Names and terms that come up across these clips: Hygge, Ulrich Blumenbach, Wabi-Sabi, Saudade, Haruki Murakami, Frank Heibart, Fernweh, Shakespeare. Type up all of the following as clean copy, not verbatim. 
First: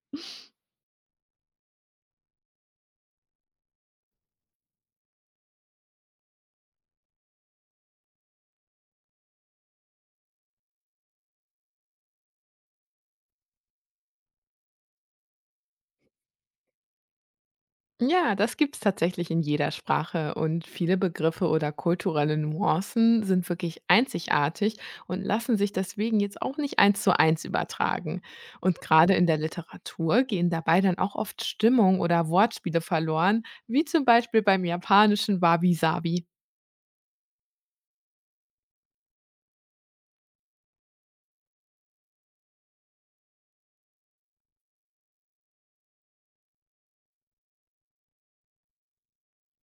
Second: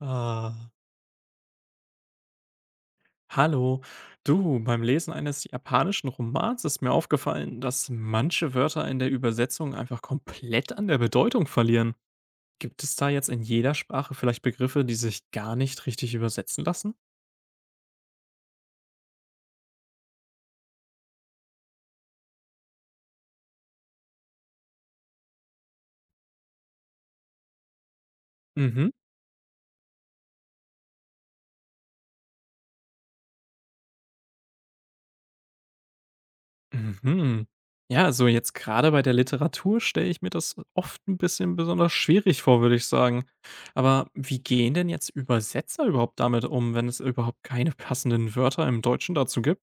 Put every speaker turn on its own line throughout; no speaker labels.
Ah, hallo. Du, beim Lesen eines japanischen Romans ist mir aufgefallen, dass manche Wörter in der Übersetzung einfach komplett an der Bedeutung verlieren. Gibt es da jetzt in jeder Sprache vielleicht Begriffe, die sich gar nicht richtig übersetzen lassen?
Ja, das gibt es tatsächlich in jeder Sprache und viele Begriffe oder kulturelle Nuancen sind wirklich einzigartig und lassen sich deswegen jetzt auch nicht eins zu eins übertragen. Und
Mhm.
gerade in der Literatur gehen dabei dann auch oft Stimmung oder Wortspiele verloren, wie zum Beispiel beim japanischen Wabi-Sabi.
Mhm. Ja, also jetzt gerade bei der Literatur stelle ich mir das oft ein bisschen besonders schwierig vor, würde ich sagen. Aber wie gehen denn jetzt Übersetzer überhaupt damit um, wenn es überhaupt keine passenden Wörter im Deutschen dazu gibt?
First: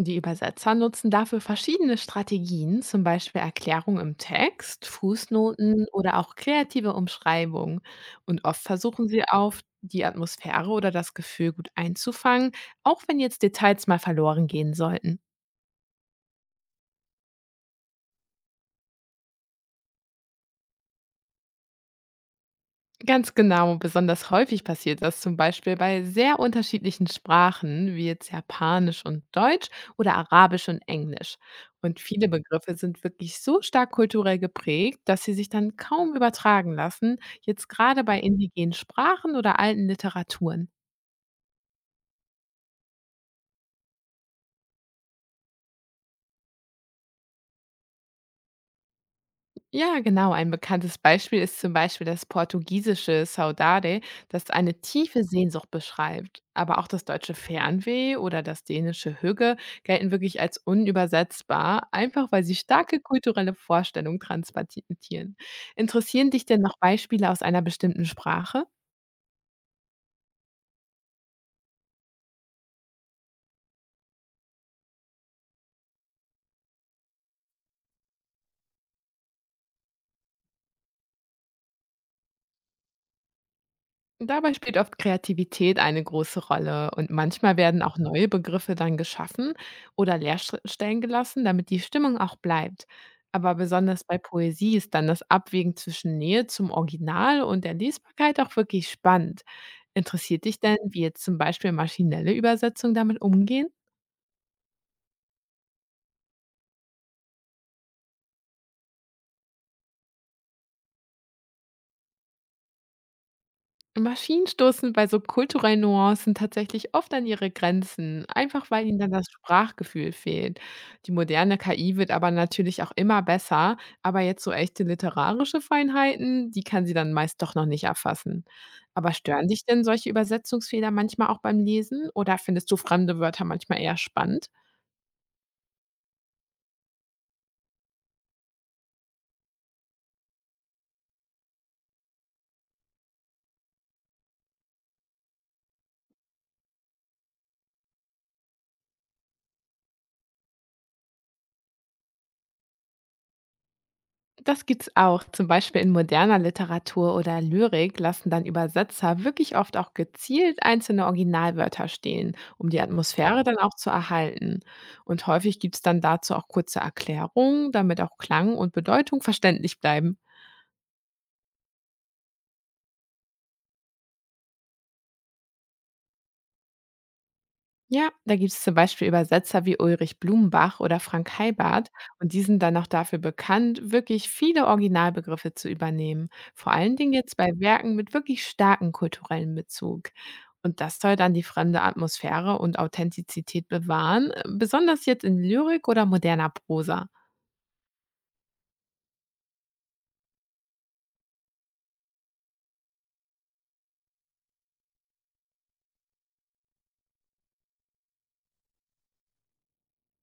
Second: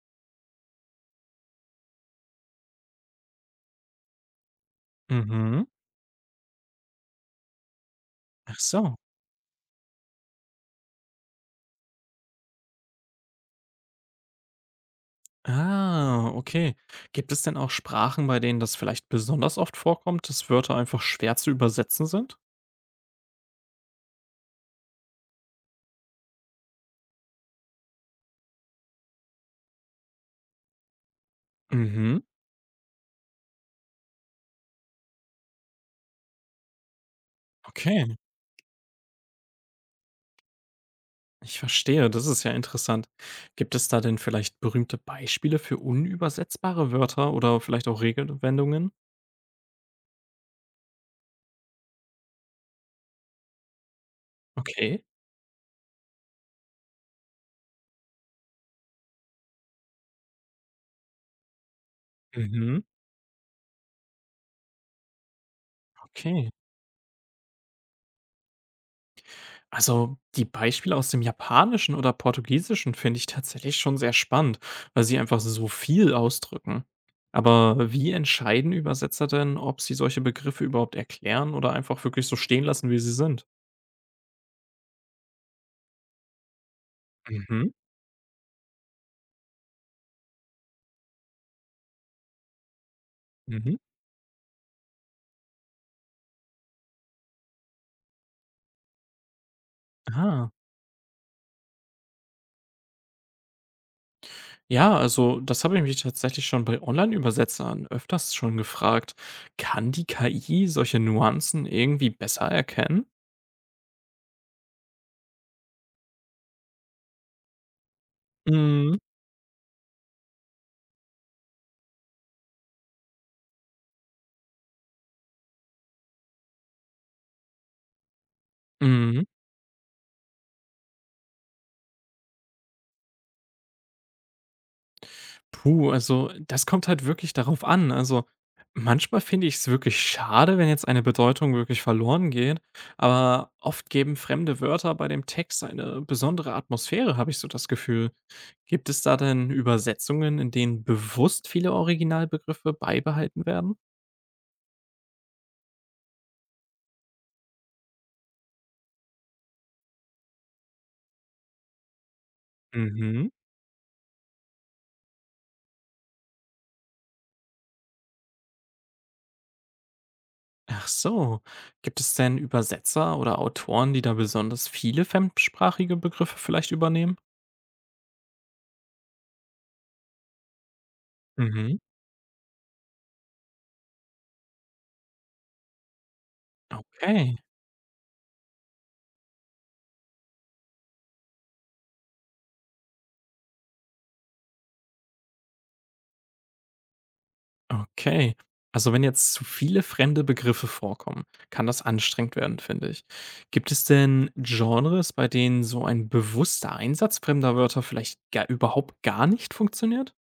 Die Übersetzer nutzen dafür verschiedene Strategien, zum Beispiel Erklärungen im Text,
Mhm.
Fußnoten oder auch kreative Umschreibungen. Und
Ach
oft
so.
versuchen sie auf die Atmosphäre oder das Gefühl gut einzufangen, auch wenn jetzt Details mal verloren gehen sollten.
Ah, okay. Gibt es denn auch Sprachen, bei denen das vielleicht besonders oft vorkommt, dass Wörter einfach schwer zu übersetzen sind?
Ganz genau, besonders häufig passiert das zum Beispiel bei sehr unterschiedlichen Sprachen, wie jetzt Japanisch und Deutsch oder Arabisch und Englisch. Und
Mhm.
viele Begriffe sind wirklich so stark kulturell geprägt, dass sie sich dann kaum übertragen lassen, jetzt gerade
Okay,
bei indigenen Sprachen oder alten Literaturen.
ich verstehe. Das ist ja interessant. Gibt es da denn vielleicht berühmte Beispiele für unübersetzbare Wörter oder vielleicht auch Regelwendungen?
Ja, genau. Ein bekanntes Beispiel ist zum Beispiel das portugiesische Saudade, das eine
Okay.
tiefe Sehnsucht beschreibt. Aber auch das deutsche Fernweh oder das dänische Hügge gelten wirklich als unübersetzbar, einfach weil sie
Mhm.
starke kulturelle Vorstellungen transportieren. Interessieren dich
Okay.
denn noch Beispiele aus einer bestimmten Sprache?
Also die Beispiele aus dem Japanischen oder Portugiesischen finde ich tatsächlich schon sehr spannend, weil sie einfach so viel ausdrücken. Aber wie entscheiden Übersetzer denn, ob sie solche Begriffe überhaupt erklären oder einfach wirklich so stehen lassen, wie sie sind?
Dabei spielt oft Kreativität eine große Rolle und manchmal
Mhm,
werden auch neue Begriffe dann geschaffen oder Leerstellen gelassen, damit die Stimmung auch bleibt. Aber
mhm.
besonders bei Poesie ist dann das Abwägen zwischen Nähe zum Original und der Lesbarkeit auch wirklich spannend. Interessiert
Ah,
dich denn, wie jetzt zum Beispiel maschinelle Übersetzungen damit umgehen?
ja, also das habe ich mich tatsächlich schon bei Online-Übersetzern öfters schon gefragt. Kann die KI solche Nuancen irgendwie besser erkennen?
Maschinen stoßen bei so kulturellen Nuancen tatsächlich oft an ihre Grenzen, einfach weil
Mhm.
ihnen dann das Sprachgefühl fehlt. Die moderne KI wird aber natürlich auch immer besser, aber jetzt so echte literarische Feinheiten, die kann sie dann meist doch noch nicht erfassen. Aber
Mhm.
stören dich denn solche Übersetzungsfehler manchmal auch beim Lesen oder findest du fremde Wörter manchmal eher spannend?
Puh, also das kommt halt wirklich darauf an. Also manchmal finde ich es wirklich schade, wenn jetzt eine Bedeutung wirklich verloren geht, aber oft geben fremde Wörter bei dem Text eine besondere Atmosphäre, habe ich so das Gefühl. Gibt es da denn Übersetzungen, in denen bewusst viele Originalbegriffe beibehalten werden?
Das gibt's auch. Zum Beispiel in moderner Literatur oder Lyrik lassen dann Übersetzer wirklich oft auch gezielt einzelne Originalwörter stehen, um die
Mhm.
Atmosphäre dann auch zu erhalten. Und häufig gibt's dann dazu auch kurze Erklärungen, damit auch Klang und Bedeutung verständlich bleiben.
Ach so. Gibt es denn Übersetzer oder Autoren, die da besonders viele fremdsprachige Begriffe vielleicht übernehmen?
Ja, da gibt es zum Beispiel Übersetzer wie Ulrich Blumenbach oder Frank
Mhm.
Heibart und die sind dann auch dafür bekannt, wirklich viele Originalbegriffe zu übernehmen. Vor allen Dingen
Okay.
jetzt bei Werken mit wirklich starkem kulturellen Bezug. Und das soll dann die fremde Atmosphäre und Authentizität bewahren, besonders jetzt in Lyrik oder moderner Prosa.
Okay. Also wenn jetzt zu viele fremde Begriffe vorkommen, kann das anstrengend werden, finde ich. Gibt es denn Genres, bei denen so ein bewusster Einsatz fremder Wörter vielleicht überhaupt gar nicht funktioniert?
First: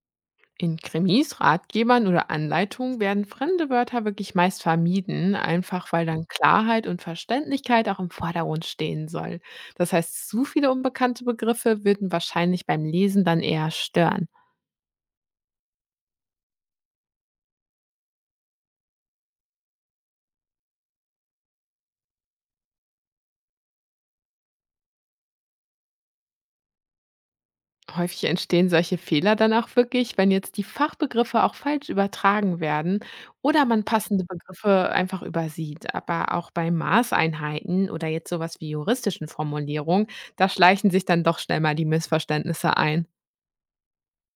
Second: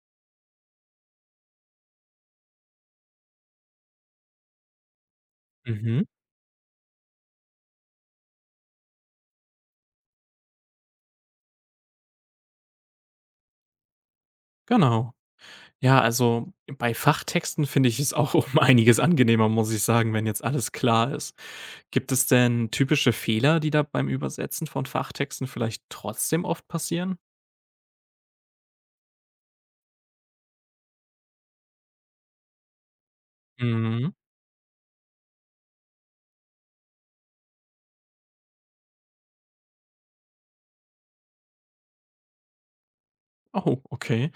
In Krimis, Ratgebern oder Anleitungen werden fremde Wörter wirklich meist vermieden, einfach
Mhm.
weil dann Klarheit und Verständlichkeit auch im Vordergrund stehen soll. Das heißt, zu viele unbekannte Begriffe würden wahrscheinlich beim Lesen dann eher stören.
Genau. Ja, also bei Fachtexten finde ich es auch um einiges angenehmer, muss ich sagen, wenn jetzt alles klar ist. Gibt es denn typische Fehler, die da beim Übersetzen von Fachtexten vielleicht trotzdem oft passieren?
Häufig entstehen solche Fehler dann auch wirklich, wenn jetzt die Fachbegriffe auch falsch übertragen werden oder man passende Begriffe einfach übersieht. Aber auch bei Maßeinheiten oder jetzt sowas wie juristischen Formulierungen, da schleichen sich dann doch schnell mal die Missverständnisse ein.
Oh, okay.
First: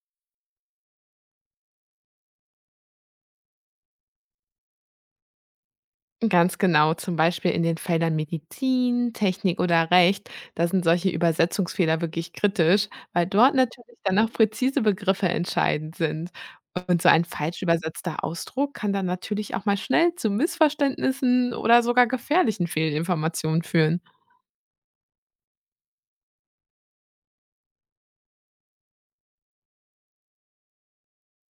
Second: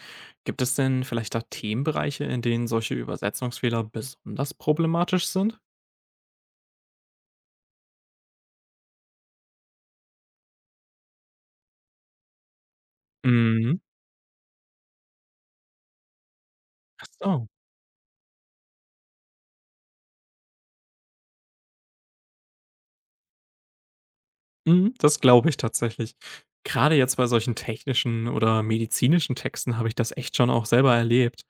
Gibt es denn vielleicht da Themenbereiche, in denen solche Übersetzungsfehler besonders problematisch sind?
Ganz genau, zum Beispiel in den Feldern Medizin, Technik oder Recht, da sind solche Übersetzungsfehler wirklich kritisch, weil dort
Mhm.
natürlich dann auch präzise Begriffe entscheidend sind. Und
Ach
so ein
so.
falsch übersetzter Ausdruck kann dann natürlich auch mal schnell zu Missverständnissen oder sogar gefährlichen Fehlinformationen führen.
Mhm, das glaube ich tatsächlich. Gerade jetzt bei solchen technischen oder medizinischen Texten habe ich das echt schon auch selber erlebt.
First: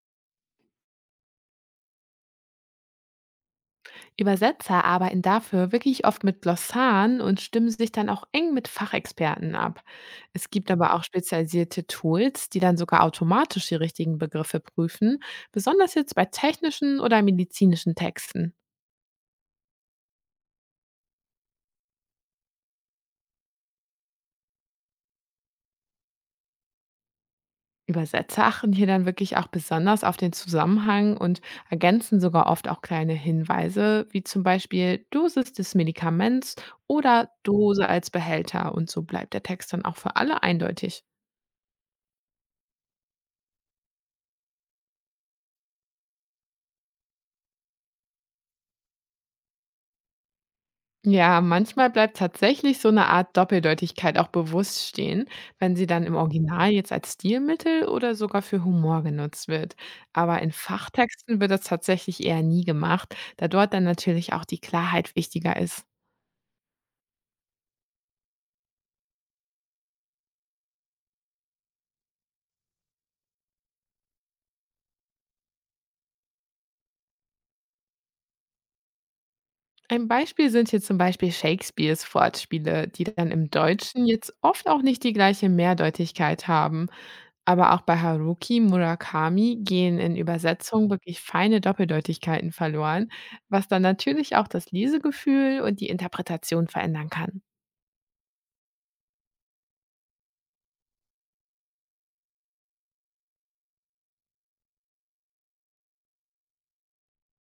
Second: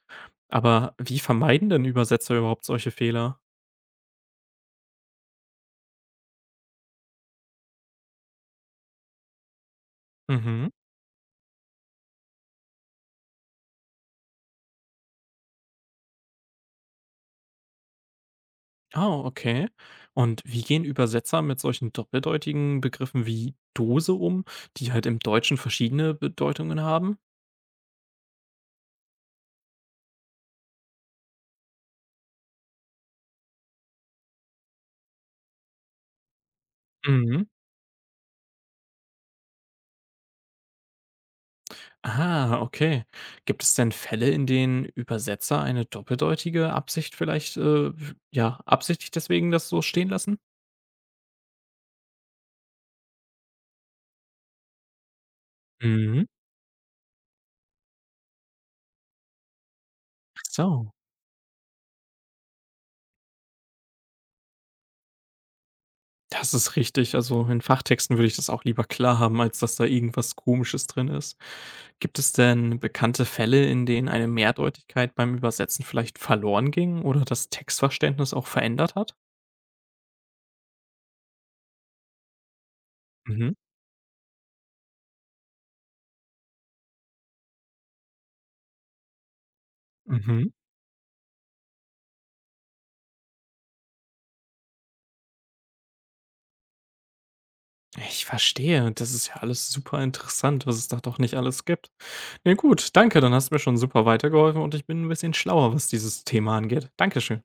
Aber wie vermeiden denn Übersetzer überhaupt solche Fehler?
Übersetzer arbeiten dafür wirklich oft mit Glossaren und stimmen sich dann auch eng mit Fachexperten ab. Es
Mhm.
gibt aber auch spezialisierte Tools, die dann sogar automatisch die richtigen Begriffe prüfen, besonders jetzt bei technischen oder medizinischen Texten.
Oh, okay. Und wie gehen Übersetzer mit solchen doppeldeutigen Begriffen wie Dose um, die halt im Deutschen verschiedene Bedeutungen haben?
Übersetzer achten hier dann wirklich auch besonders auf den Zusammenhang und ergänzen sogar oft auch kleine Hinweise, wie zum Beispiel Dosis des Medikaments oder
Mhm.
Dose als Behälter. Und so bleibt der Text dann auch für alle eindeutig.
Ah, okay. Gibt es denn Fälle, in denen Übersetzer eine doppeldeutige Absicht vielleicht, ja, absichtlich deswegen das so stehen lassen?
Ja, manchmal bleibt tatsächlich so eine Art Doppeldeutigkeit auch bewusst stehen, wenn sie dann im
Mhm.
Original jetzt als Stilmittel oder sogar für Humor genutzt wird.
Ach
Aber in
so.
Fachtexten wird das tatsächlich eher nie gemacht, da dort dann natürlich auch die Klarheit wichtiger ist.
Das ist richtig. Also in Fachtexten würde ich das auch lieber klar haben, als dass da irgendwas Komisches drin ist. Gibt es denn bekannte Fälle, in denen eine Mehrdeutigkeit beim Übersetzen vielleicht verloren ging oder das Textverständnis auch verändert hat?
Ein Beispiel sind hier zum Beispiel Shakespeares Wortspiele, die dann im
Mhm.
Deutschen jetzt oft auch nicht die gleiche Mehrdeutigkeit haben. Aber auch bei Haruki Murakami gehen in
Mhm.
Übersetzung wirklich feine Doppeldeutigkeiten verloren, was dann natürlich auch das Lesegefühl und die Interpretation verändern kann.
Ich verstehe. Das ist ja alles super interessant, was es da doch nicht alles gibt. Na gut, danke, dann hast du mir schon super weitergeholfen und ich bin ein bisschen schlauer, was dieses Thema angeht. Dankeschön.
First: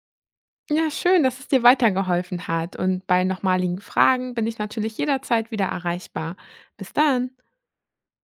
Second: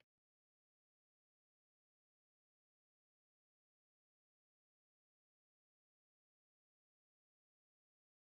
Ja, schön, dass es dir weitergeholfen hat. Und bei nochmaligen Fragen bin ich natürlich jederzeit wieder erreichbar. Bis dann.